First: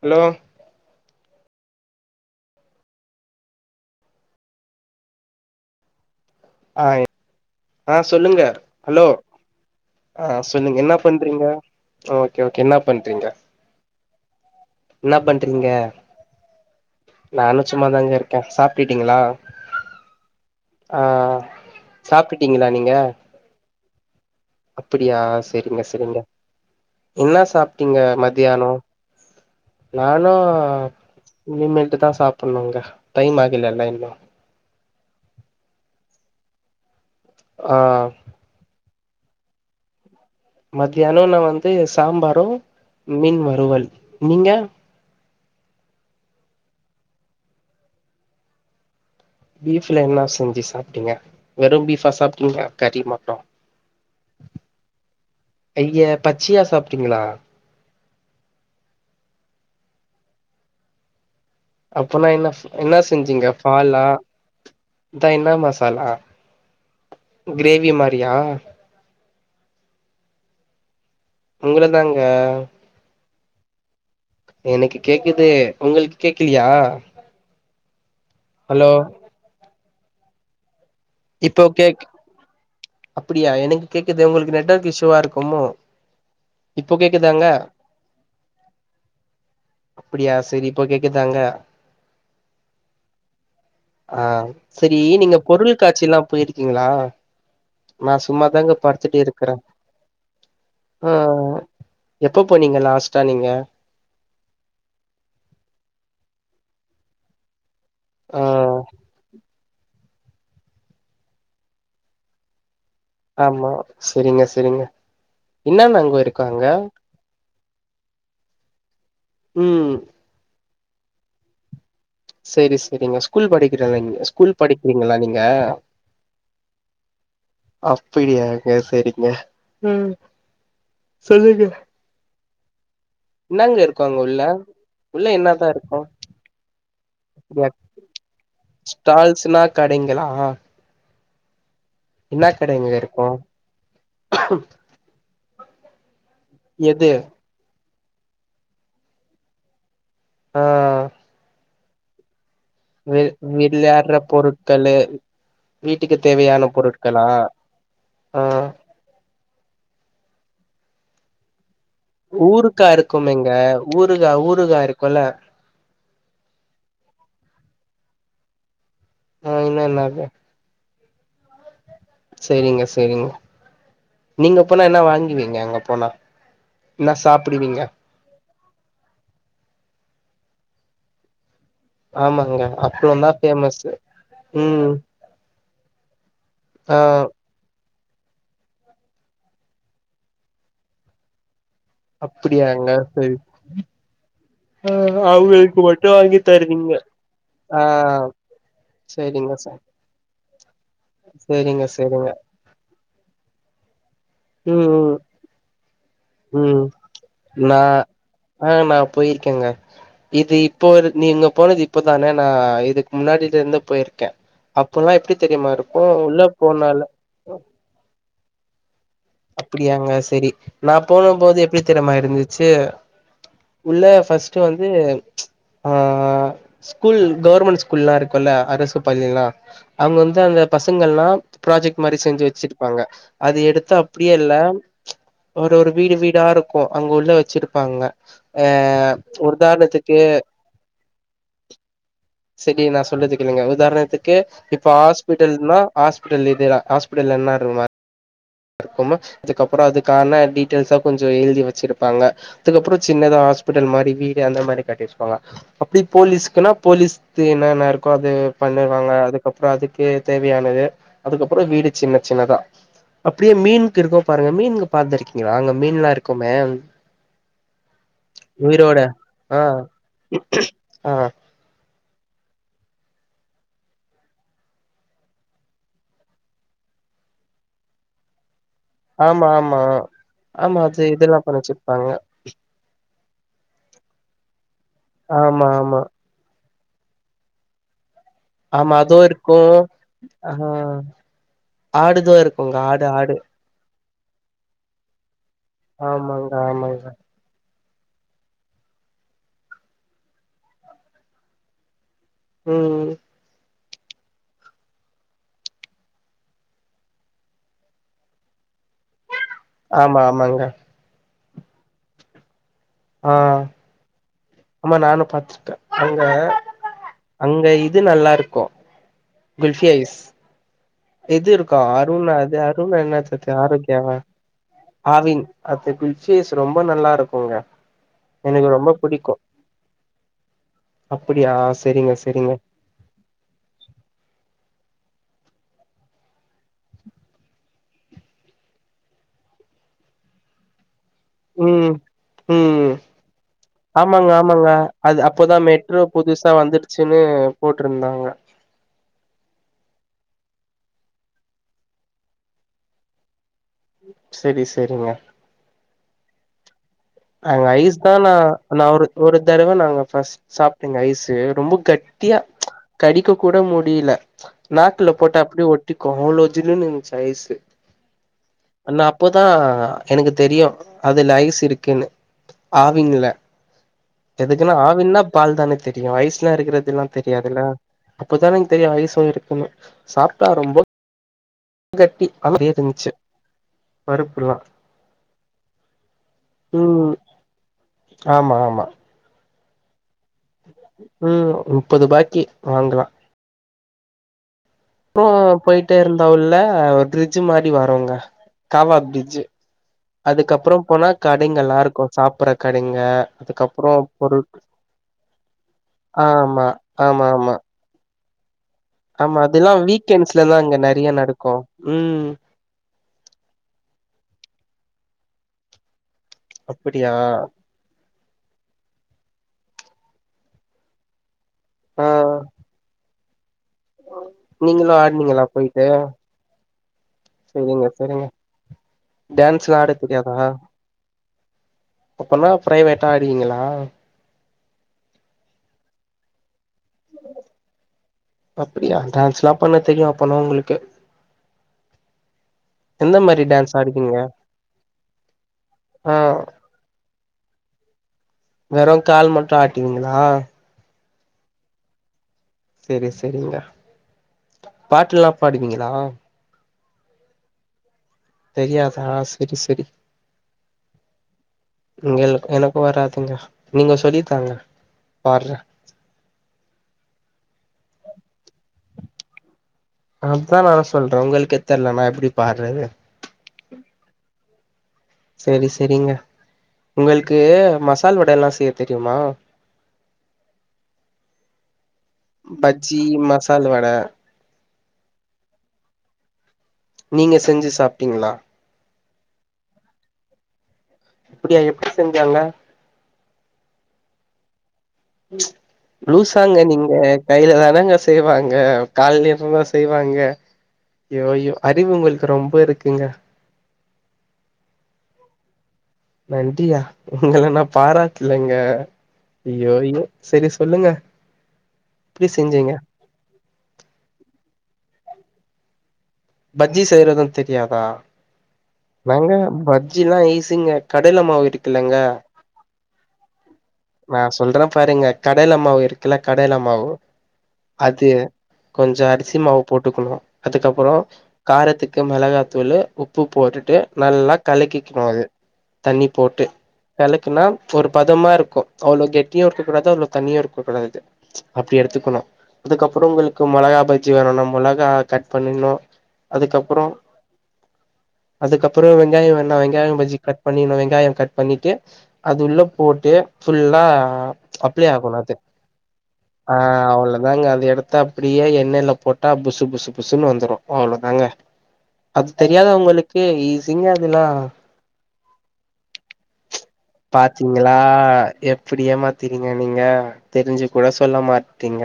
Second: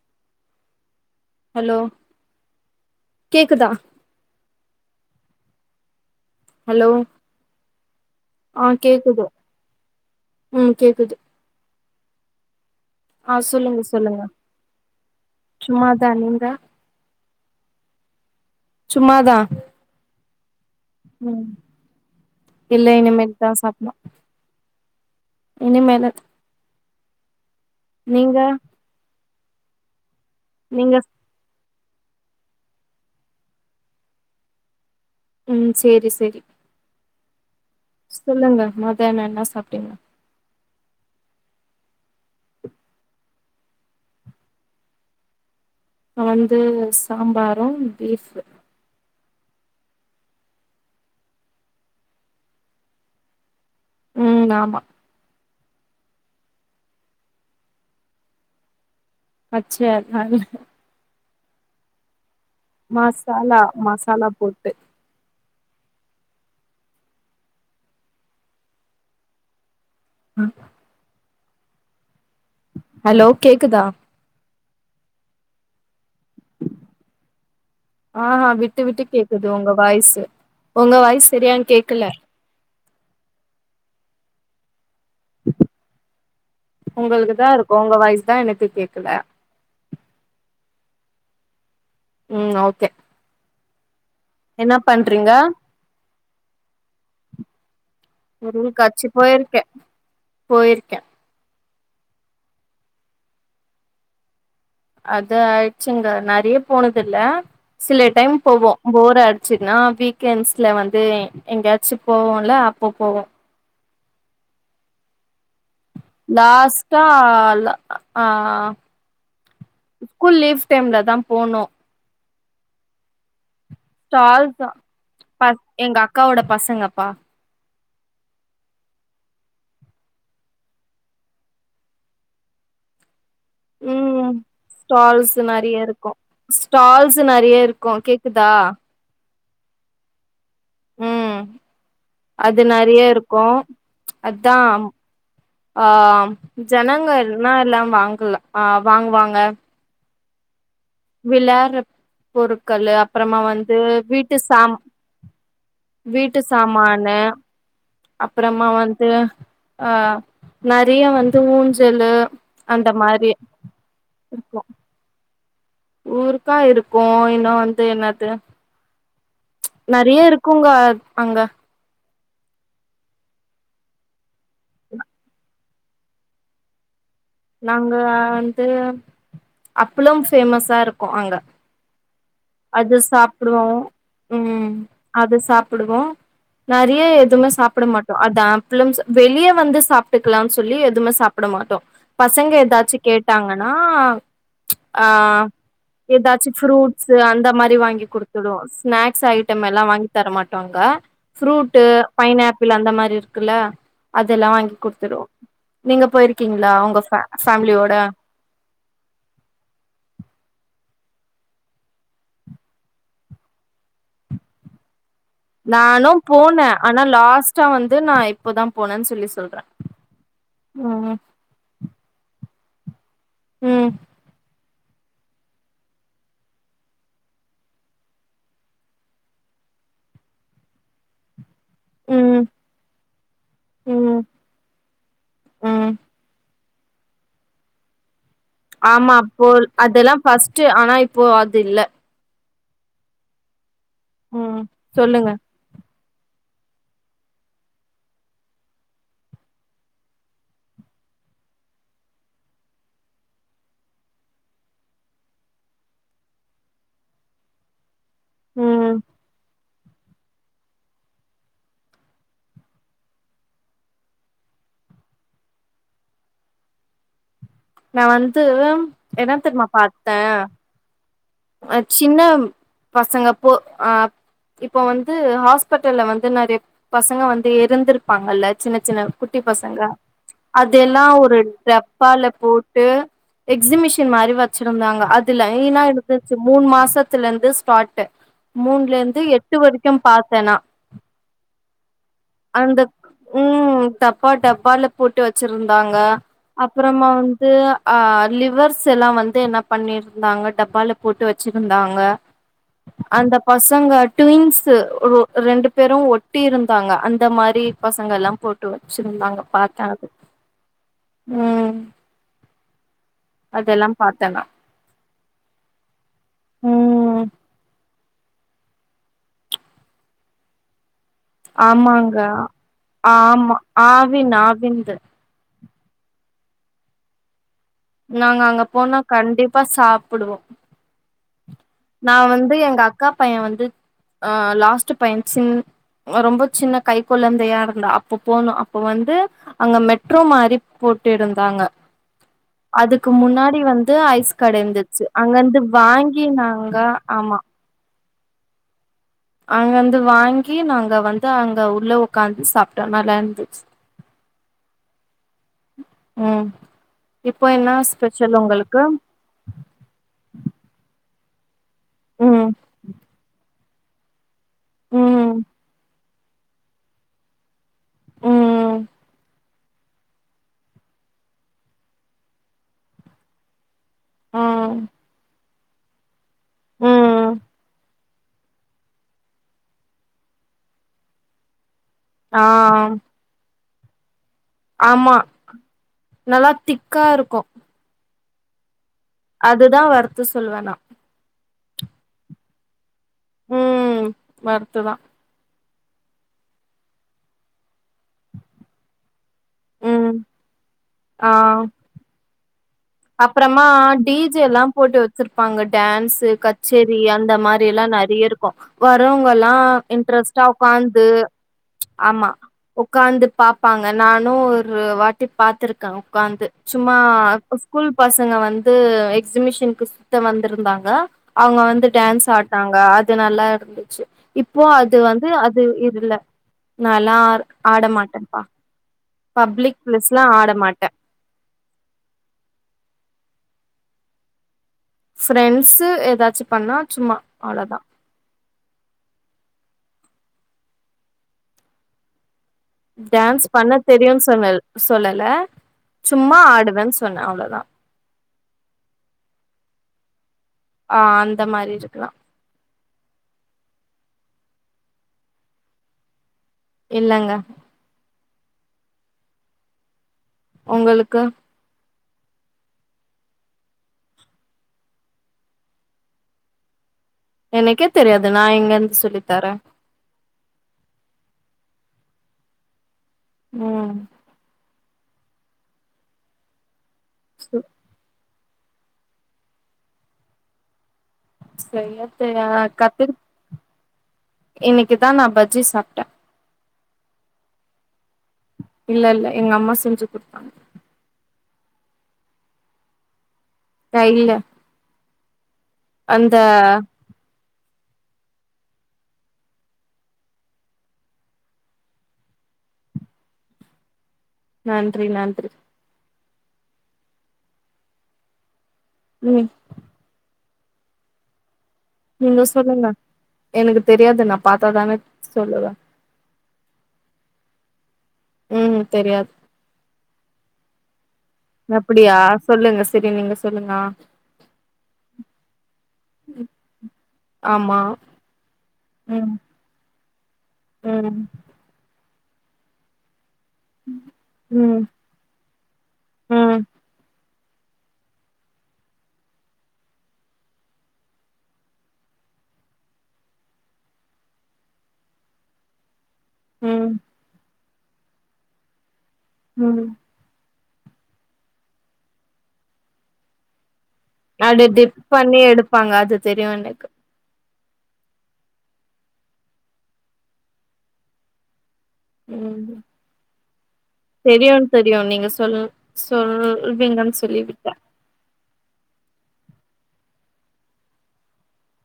Hello hello கேக்கதா ஆ ஆ சொல்லுங்க ஆ ஹலோ கேக்குது அ ம் சொல்லுங்க என்னா கேக்குது பண்றீங்க ஓகே ஓ ஆ சொல்லுங்க சொல்லுங்க என்ன பண்றீங்க சும்மாதா நீங்க நானு சும்மாதாங்க இரு க்கன் சாப்ட்டுட்டீங்களா சும்மாதா ஆ ம் சாப்ட்டுடீங்களா நீங்க மா அப்டியா செரிங்க செரிங்க என்ன சாப் ட்டிங்க நீங்க மதியானம் நானு நீங்க இனிமே ட்டுதா சாப்பணுங்க டைம் ஆகுலல்ல இன்னு ம் சேரி சேரி ஆ சொல்லுங்க ம தியானோ என்ன சாப்ட்டிங்க மத்தியானம் நா வந்து சாம்பாரும் மீன் வறுவல் நீங்க நா வந்து சாம்பாரும் பீஃபு பீஃப்ல என்ன செஞ்சி சாப்டிங்க வெறு பீஃபா சாப்ட்டிங்க கறி மட்டு ம் ஆமா ஐயே பச்சயா சாப்டிங்கிளா சே அப்பனா என்ன என்ன செஞ்சீங்க மசாலா ஃபாலா மசாலா போட்டு இதா என்ன மசா பாலா கிரேவி மாரியா ம் உங்கள தாங்க ஹலோ கேக்குதா எனக்கு கேக்குது உங்களுக்கு கேக்கலியா ஆஹா விட்டு விட்டு கேக்குது ஒங்க வாய்ஸு ஒங்க வாயஸ் சரியா இப்போ கேக் கேக்கல குது உங்களுக்கு நெட்டொர்க் இஷி கேக்குதாங்க உங்களுக்குதா இருக்கும் உங்க வாய்ஸ் தா எனக்கு கேக்கல இப்ப கேக்குதாங்க ம் ஓகே ஆ என்ன செரி பண்றீங்க நீங்க பொருள் சிலா போயிருக்கீங்களா நா சும்மாதாங்க அருள்காட்சி படுத்துட்டு இருக்குற போயிருக்கே போயிருக்கே ஆ எப்ப போனீங்க லாஸ்டா நீங்க அது ஆய்ச்சுங்க நறய போனது இல்ல சில டைம் ஆ போவோ போரா சுனா வீக்யென்ஸ்ல வந்து எங்கயாச்சு போவோல போவோ ஆமா சேரிங்க சேரிங்க லாஸ்டா ல ஆ ஆ ம் ஸ்கூல் லீஃப் டைம்லதா போனோ சேரி சேரிங்க ஸ்கூல் படி ஸ்டால்தா ப எங்க அக்காவோட பசங்கபா அப்டியாங்க சேரிங்க ம் சொல்லுங்க என்னங்க இருக்கு அங்க ம் உள்ள உள்ள ஸ்டால்ஸு என்னதா நெறைய இருக்கு ஸ்டால்ஸு நெறைய இருக்கு கேக்குதா ஸ்னா கடைங்களா ம் என்ன அது கடைங்க நெறைய இருக்கு அதா ஆ ம் எது ஜனங்கள்னா எல்லா வாங் [unintelligible] ஆ வாங்கு வாங்க ஆ வெளாரப் ஒரு கல்லு வி அப்புறமா வந்து விளையாடுற வீட்டு சம் பொருட்களு வீட்டுக்கு வீட்டு தேவையான சமானு பொருட்களா ஆ அப்புறமா வந்து ஆ நெறைய வந்து ஊஞ் ஊருக்கா இருக்குமில்லங்க ஊருகா இருக்கு ஊருகா இருக்குல அது என்னது ஆ இன்னு நெறைய என்னது இருக்குங்க அங்க சேரிங்க சேரிங்க நீங்க போனா என்ன வாங்கிவீங்க அங்க போனா என்ன சாப்பிடுவீங்க து அப்பளும் ஃபேமஸா இருக்கு அங்க ஆமாங்க அது அப்பளந்தா சாப்பிடுவோ ஃபேமஸு ம் அது சா அப்பிடுவோ ஆ நெறைய எதுமே சாப்புட மாட் அத ஆப்பிளம்ஸ் வெளிய வந்து சாப்புட்டுக்கலாம் சொல்லி எதுமே சாப்புட மாட்டோம் அப்புடியாங்க சரி ஆ அவங்களுக்கு மட்டு வாங்கி ஏதாச்சு தருவீங்க ஃப்ரூட்ஸு அந்த மாரி ஆ வாங்கி குடுத்துவோம் ஸ்நாக்ஸ் சரிங்க ஐட்டம் சார் எல்லா வாங்கி தர மாட்டோங்க ஃப்ரூட் சரிங்க சரிங்க பைனாப்பிள் அந்த மாரி இருக்குல்ல அதெல்லா வாங்கி ம் ம் குடுத்துடுவோம் ம் நா ஆ நா போயிருக்கேங்க இது இப் இப்போ நீங்க போனது இப்பதானே நா இதுக்கு முன்னாடில இருந்து போயிருக்கேன் நானு போனேன் ஆனா லாஸ்டா வந்து நா இப் இப்பதா போனேஸ் அப்புடியாங்க சரி நா போனு போது எப்டி தெரிமா இருந்துச் சு ம் உள்ள பஸ்ட் பஸ்ட் வந்து ச் ஆ ஸ்கூல் கவர்மண்ட் ஸ்கூல்லா இருக்குல்ல அரசு பள்ளியல்லா அவுங்க வந்து அந்த பசங்கள்லா புராஜெக்ட் மாரி ம் செஞ்சு வச்சிருப்பாங்க அது எடுத்து அப் ம் அப்டியே இல்ல ஒரு ஒரு ம் வீடு வீடா ரு கோ அங்க உள்ள வச்சிருப்பாங்க ஆ ஆமா அப்போ அதெல்லா உதாரணத்துக்கு பஸ்ட்டு ஆனா இப்போ அதுல்ல சரி நா சொல்லறதுக்கு நீங்க அவுர் உதார்ணத்துக்கு ம் இப்ப சொல்லுங்க ஹாஸ்பிடல்னா ஹாஸ்பிட்டல் இதுனா ஹாஸ்பிடல் என்ன இருக்குமா இருக்கு அதுக்கப்பற அதுக்கான டீடெய்ல்ஸா கொஞ்சோ எழுதி வச்சுருபாங்க அதுக்கப்பற சின்னதா ஹாஸ்பிட்டல் மாரி வீடு அந்த மாரி கட்டிருபாங்க அப்டி போலீஸ்குனா போலீஸ்து என்னன்ன கோ அது ம் பண்ணிருவாங்க அதுக்கப் அப்றோ அதுக்கு தேவையானது அதுக்கப்றோ வீடு சின்ன சின்னதா அப்டியே மீனுக் இருக்கும் பாருங்க மீனு பாத்துருக்கீங்களா அங்க மீன்லா இக்குமே நா வந்து என்ன ஆ தெரிமா பாத்தேன் ஆ சின்ன பசங்க போ அ இப்போ வந்து ஹாஸ்பிட்டல வந்து நெறைய பசங்க வந்து இருந்திருப்பாங்கல்ல சின்ன சின்ன குட்டி ஆமா ஆமா பசங்க ஆமா அது அதெல்லா ஒரு இதெல்லா பண்ணி வச்சிருப்பாங்க டப்பால போட்டு எக்ஸிமிஷன் மாரி வச் இருந்தாங்க அது ஆமா லைன்னா ஆமா மூணு மாசத்துல இருந்து ஸ்பார்ட் ஆமா அதுவு இருக்கு ஆ நா ஆடுதா இருக்குங்க ஆடு ஆடு பா டப்பால போட்டு வச் ச்சிருந்தாங்க ஆமாங்க அப்றமா ஆமாங்க வந்து ஆ லிவர்ஸ் எல்லா வந்து என்ன பண்ணிருந்தாங்க டப்பால. போட்டு வச்சுருந்தாங்க ம் அந்த பசங்க ட்வின்ஸ்சு ஓ ரெண்டு பேரு ஒட்டி இருந்தாங்க அந்த மாரி பசங்க எல்லா போட்டு இருந்தாங்க பாத்தே அது ஆமா ஆமாங்க ம் ஆ அதெல்லா பாத்தே நா ஆமா நானு பாத்த அங்க ம் அங்க இது நல்லா இருக்கு குல் ஃபி ஐஸ் எது இருக்கா ஆமாங்க அருண் அது அஅருண் என்னச்ச ஆமா ஆரோக்கியாவ ஆவின் ஆவின்து ஆவின் அதுக்கு குசிஐஸ் ரொம்ப நல்லா இருக்கும்ங்க நாங்க அங்க போனா கண்டிப்பா சாப்டுவோ அப்படியா செரிங்க நா செரிங்க வந்து எங்க அக்கா பைய வந்து ஆ லாஸ்ட் பைய சின் ரொம்ப சின்ன கை கொழந்தையா இருந்தா அப்ப போனோ அப்ப வந்து அங்க மெட்ரோ மாரி போட் இருந்தாங்க ம் ம் அதுக்கு முன்னாடி வந்து ஆமாங்க ஐஸ் ஆமாங்க கடைந்துச்சு அங்கருந்து வாங்கி நாங்க சின்ன போட்ட இருந்தாங்க அங்க வந்து வாங்கி நாங்க வந்து அங்க உள்ள ஓக்காந்து சாப்ட்டோ நல்லா இருந்துச்சு சேரி சேரிங்க ம் இப்போ அங்க என்ன ஐஸ் தா ஸ்பெஷல் உங்களுக்கு நா ஒரு ஒரு தடவ நாங்க ஃபர்ஸ்ட் சாப்பட்டேங்க ஐஸ் அது ரொம்ப கட்டியா ம் கடிக்க கூட மு முடியல நாக்குல போட்ட ம் அப்டிய ஒட் டி கொனோலோஜில இருந்துசு ஐஸ்சு ம் ஆன அப்போதா அ எனக்கு தெரியு அதுல ஐஸ் இரு க்குன்னு ஆவின்ல எதுக்குனா ம் ஆவின்னா பால் தான தெரியு ஐஸ் லா இருக்குறதுல்லா ம் தெரியாதுல்ல அப்பதா எனக் தெரியு ஐஸ்ஸு இருக்குன்னு சாப்ட்டா ரொம்ப கட்டி ஆ [unintelligible] இருந்துச்சு பரு ஆமா நல்லா திக்கா ம் இருக்கு ஆமா ஆமா அதுதா வர் த்து சொல்வே நா முப்பதுபாக்கி வாங்கலா ம் வர் ஓ போயிட் டே இருந்தா உள்ள ஒர் பிரிட்ஜு மாரி வருங்க காவா பிரிட்ஜு ம் அதுக்கப்றொ போனா கடைங்கல்லா இருக்கு சாப்புற கடைங்க அப்றமா அதுக்கப்றோ டி ஜே பொருள் எல்லா போட்டு வச்சிருப்பாங்க டான்ஸு ஆமா. கச்சேரி ஆமா, அந்த ஆமா. மாரி எல்லா நெறைய இரு க்கு ஆமா. வரவுங்கல்லா அதெல்லாம் இன்ட்ரெஸ்ட்டா வீக்கெண்ட்ஸ்ல தான் அங்க உக்காந்து நெறைய நடக்கும். ம். ஆமா உக்காந்து பாப்பாங்க நானு ஒரு வாட்டி பாத்துருக்க உக்காந்து சும்மா அப்படியா? பசங்க வந்து எக்ஸிபிஷனுக்கு சுத்த வந்துருந்தாங்க அவுங்க வந்து ஆ. டான்ஸ் ஆட்னாங்க அ து நல்லா இருந்துச்சு இப்போ அது நீங்களும் வந்து ஆடுனீங்களா அது போயிட்டு? இதுல்ல நால்லா ஆட சரிங்க, சரிங்க. மாட்டம்பா பப்ளிக் டான்ஸ்லாம் ஆடத் பிளேஸ்ல தெரியாதா? ஆட மாட்டே டா ஆடுவிங்களா ஃப்ரெண்ட்ஸு எதாச்சு பண்ணா சும்மா அவ்ளதா அப்புடியா டான்ஸ்லா பண்ண தெரியு அப்பனா உங்களுக்கு எந்த மாரி டான்ஸ் பண்ண ஆடுவீங்க? தெரியுன் சொன்ன சொல்லல ஆ சும்மா ஆடுவேன் சொன்னே அவ்ளதா வெறு கால் மட்டு ஆட்டுவீங்களா ஆ அந்த மாரி இருக்கலா சேரி சேரிங்க பாட்டெல்லா பாடுவீங்களா இல்லங்க தெரியாதா சேரி சேரி உங்களுக்கு ங்கள் எனக்கு வராதுங்க நீங்க சொல்லி தாங்க வர்ற எனக்கே தெரியாது நா எங்கருந்து சொல்லி தரே அதா நானு சொல்ற உங்களுக்கு தெர்லனா எப்புடி பாடுறது ம் சேரி சேரிங்க உங்களுக்கு மசால் வட எல்லா செய்ய தெரியுமா செய்ய தெரியா பஜ்ஜி கத்து மசால் வட இன்னைக்குதா நா பஜ்ஜி சாப்ட நீங்க செஞ்சு சாப்டீங்களா இல்ல இல்ல எங்க அம்மா செஞ்சு குடுத்தாங்க இப்புடியா எப்டி செஞ்சாங்க கைல ம் அந்த லூசாங்க நீங்க கையில தானாங்கஸ் செய்வாங்க கால்லியாங்க செய்வாங்க யோ யோ அறிவு உங்களுக்கு ரொம்ப இருக்குங்க நன்றி நன்றி நன்றியா உங்கள நா பாராட்லங்க ம் யோ யோ சேரிஸ் சொல்லுங்க எப்டி நீங்க செஞ்சீங்க சொல்லுங்க எனக்கு தெரியாது நா பாத்தாதான சொல்லுகா பஜ்ஜி செய்யறதுன் தெரியாதா ம் தெரியாது நாங்க பஜ்ஜில்லா ஈஸ் துங்க கட் கடல மாவு இருக்குல்லங்க அப்டியா சொல்லுங்க செரி நீங்க சொல்லுங்க நா சொல்ற பாருங்க கடல மாவு இருக்குல்ல கடல மாவு ஆமா அது கொஞ்சோ ம் அரிசி மாவு போட்டுக்கணு அதுக்கப்புறோ ம் காரத்துக்கு மெளகாத்தூளு உப் உப்பு போட்டுட்டு நல்லா ம் கலக்கிக்கணு அது தண்ணி போட்டு ம் கலக் குன்னா ஒரு பதமா இருக்கு அவ்ளோ கெட்டியு இருக்க கூடாது அவ்ளோ தண்ணியு இருக்கக் கூடாது அப்டி எடுத்துக்கணு அதுக்கப்புறோ உங்களுக்கு மொளகா பஜ்ஜி வேணுன்னா மொளகா கட் பண்ணிர்னு அதுக்கப்புறம் ம் அதுக்கப்புறம் வெ ங்காயம் வேண்ணா ம் வெங்காயமா பஜ்ஜி கட் பண்ணிகனும் வெங்காயம் கட் பண்ணிட்டு அது உள்ள போட்டு ஃபுல்லா அது அப்ளை டிப் ஆகணு அது பண்ணி எடுப்பாங்க அது தெரியும் ஆ எனக்கு அவ்ளோதாங்க அத எடுத்த அப்டியே எண்ணெயில போட்டா புசு புசு புசுன்னு வந்துரும் அவ்ளோ தாங்க அது தெரியாத உங்களுக்கு ஈ தெரியும் தெரியும் நீங்க சொல் சொல்வீங்கன்னு சொல்லி விட்ட அப்டி ஏமாத்திறிங்க நீங்க தெரிஞ்சி கூட சொல்ல மாட்றிங்க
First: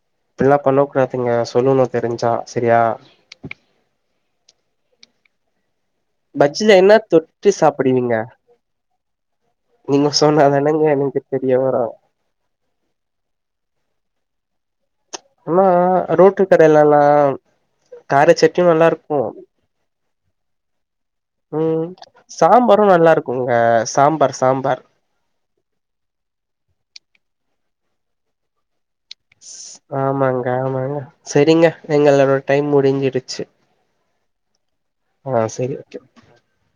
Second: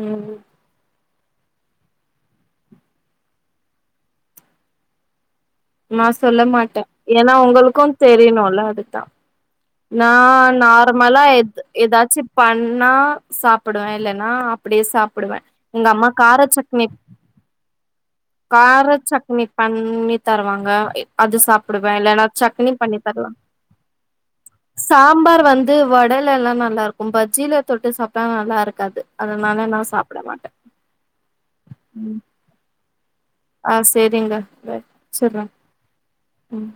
ம் இப்பில்லாம் பண்ண கூடா துங்க சொல்லணும் தெரிஞ்சா சரியா நான் சொல்ல பஜ்ஜில மாட்டே என்ன ஏன்னா தொட்டு ஒங்களுக்கும் சாப்டுவீங்க தெரியிணும் இல்ல அதுக்கு தா நீங்க நான் சொன்னாதானங்க எனக்கு நார்மலா தெரிய எதா வரு எதாச்சும் பண்ணா சாப்டுவன் இல்லன்னா அப்டே சாப் ஃபுல்லா ரோட்டு கடைல எல்லாம் காரச்சட்டினியும் கார நல்லா இருக்கும் சட்னி பண்ணி தருவாங்க அது ம் சாப்பிடுவே இல்லன்னா சட்னி சாம்பாரும் பண்ணி நல்லா தருவாங்க இருக்குங்க சாம்பார் சாம்பார் சாம்பார் வந்து வடைலலாம் நல்லா இருக்கும் பஜ்ஜில ல தொட்டு சாப்ட்டா நல்லா இருக்காது அதனால நா சாப்ட ஆமாங்க மாட்டே ஆமாங்க செரிங்க எங்களோட டைம் முடிஞ்சிருச்சி ஆ செரிங்க வச்சறே சரி ம்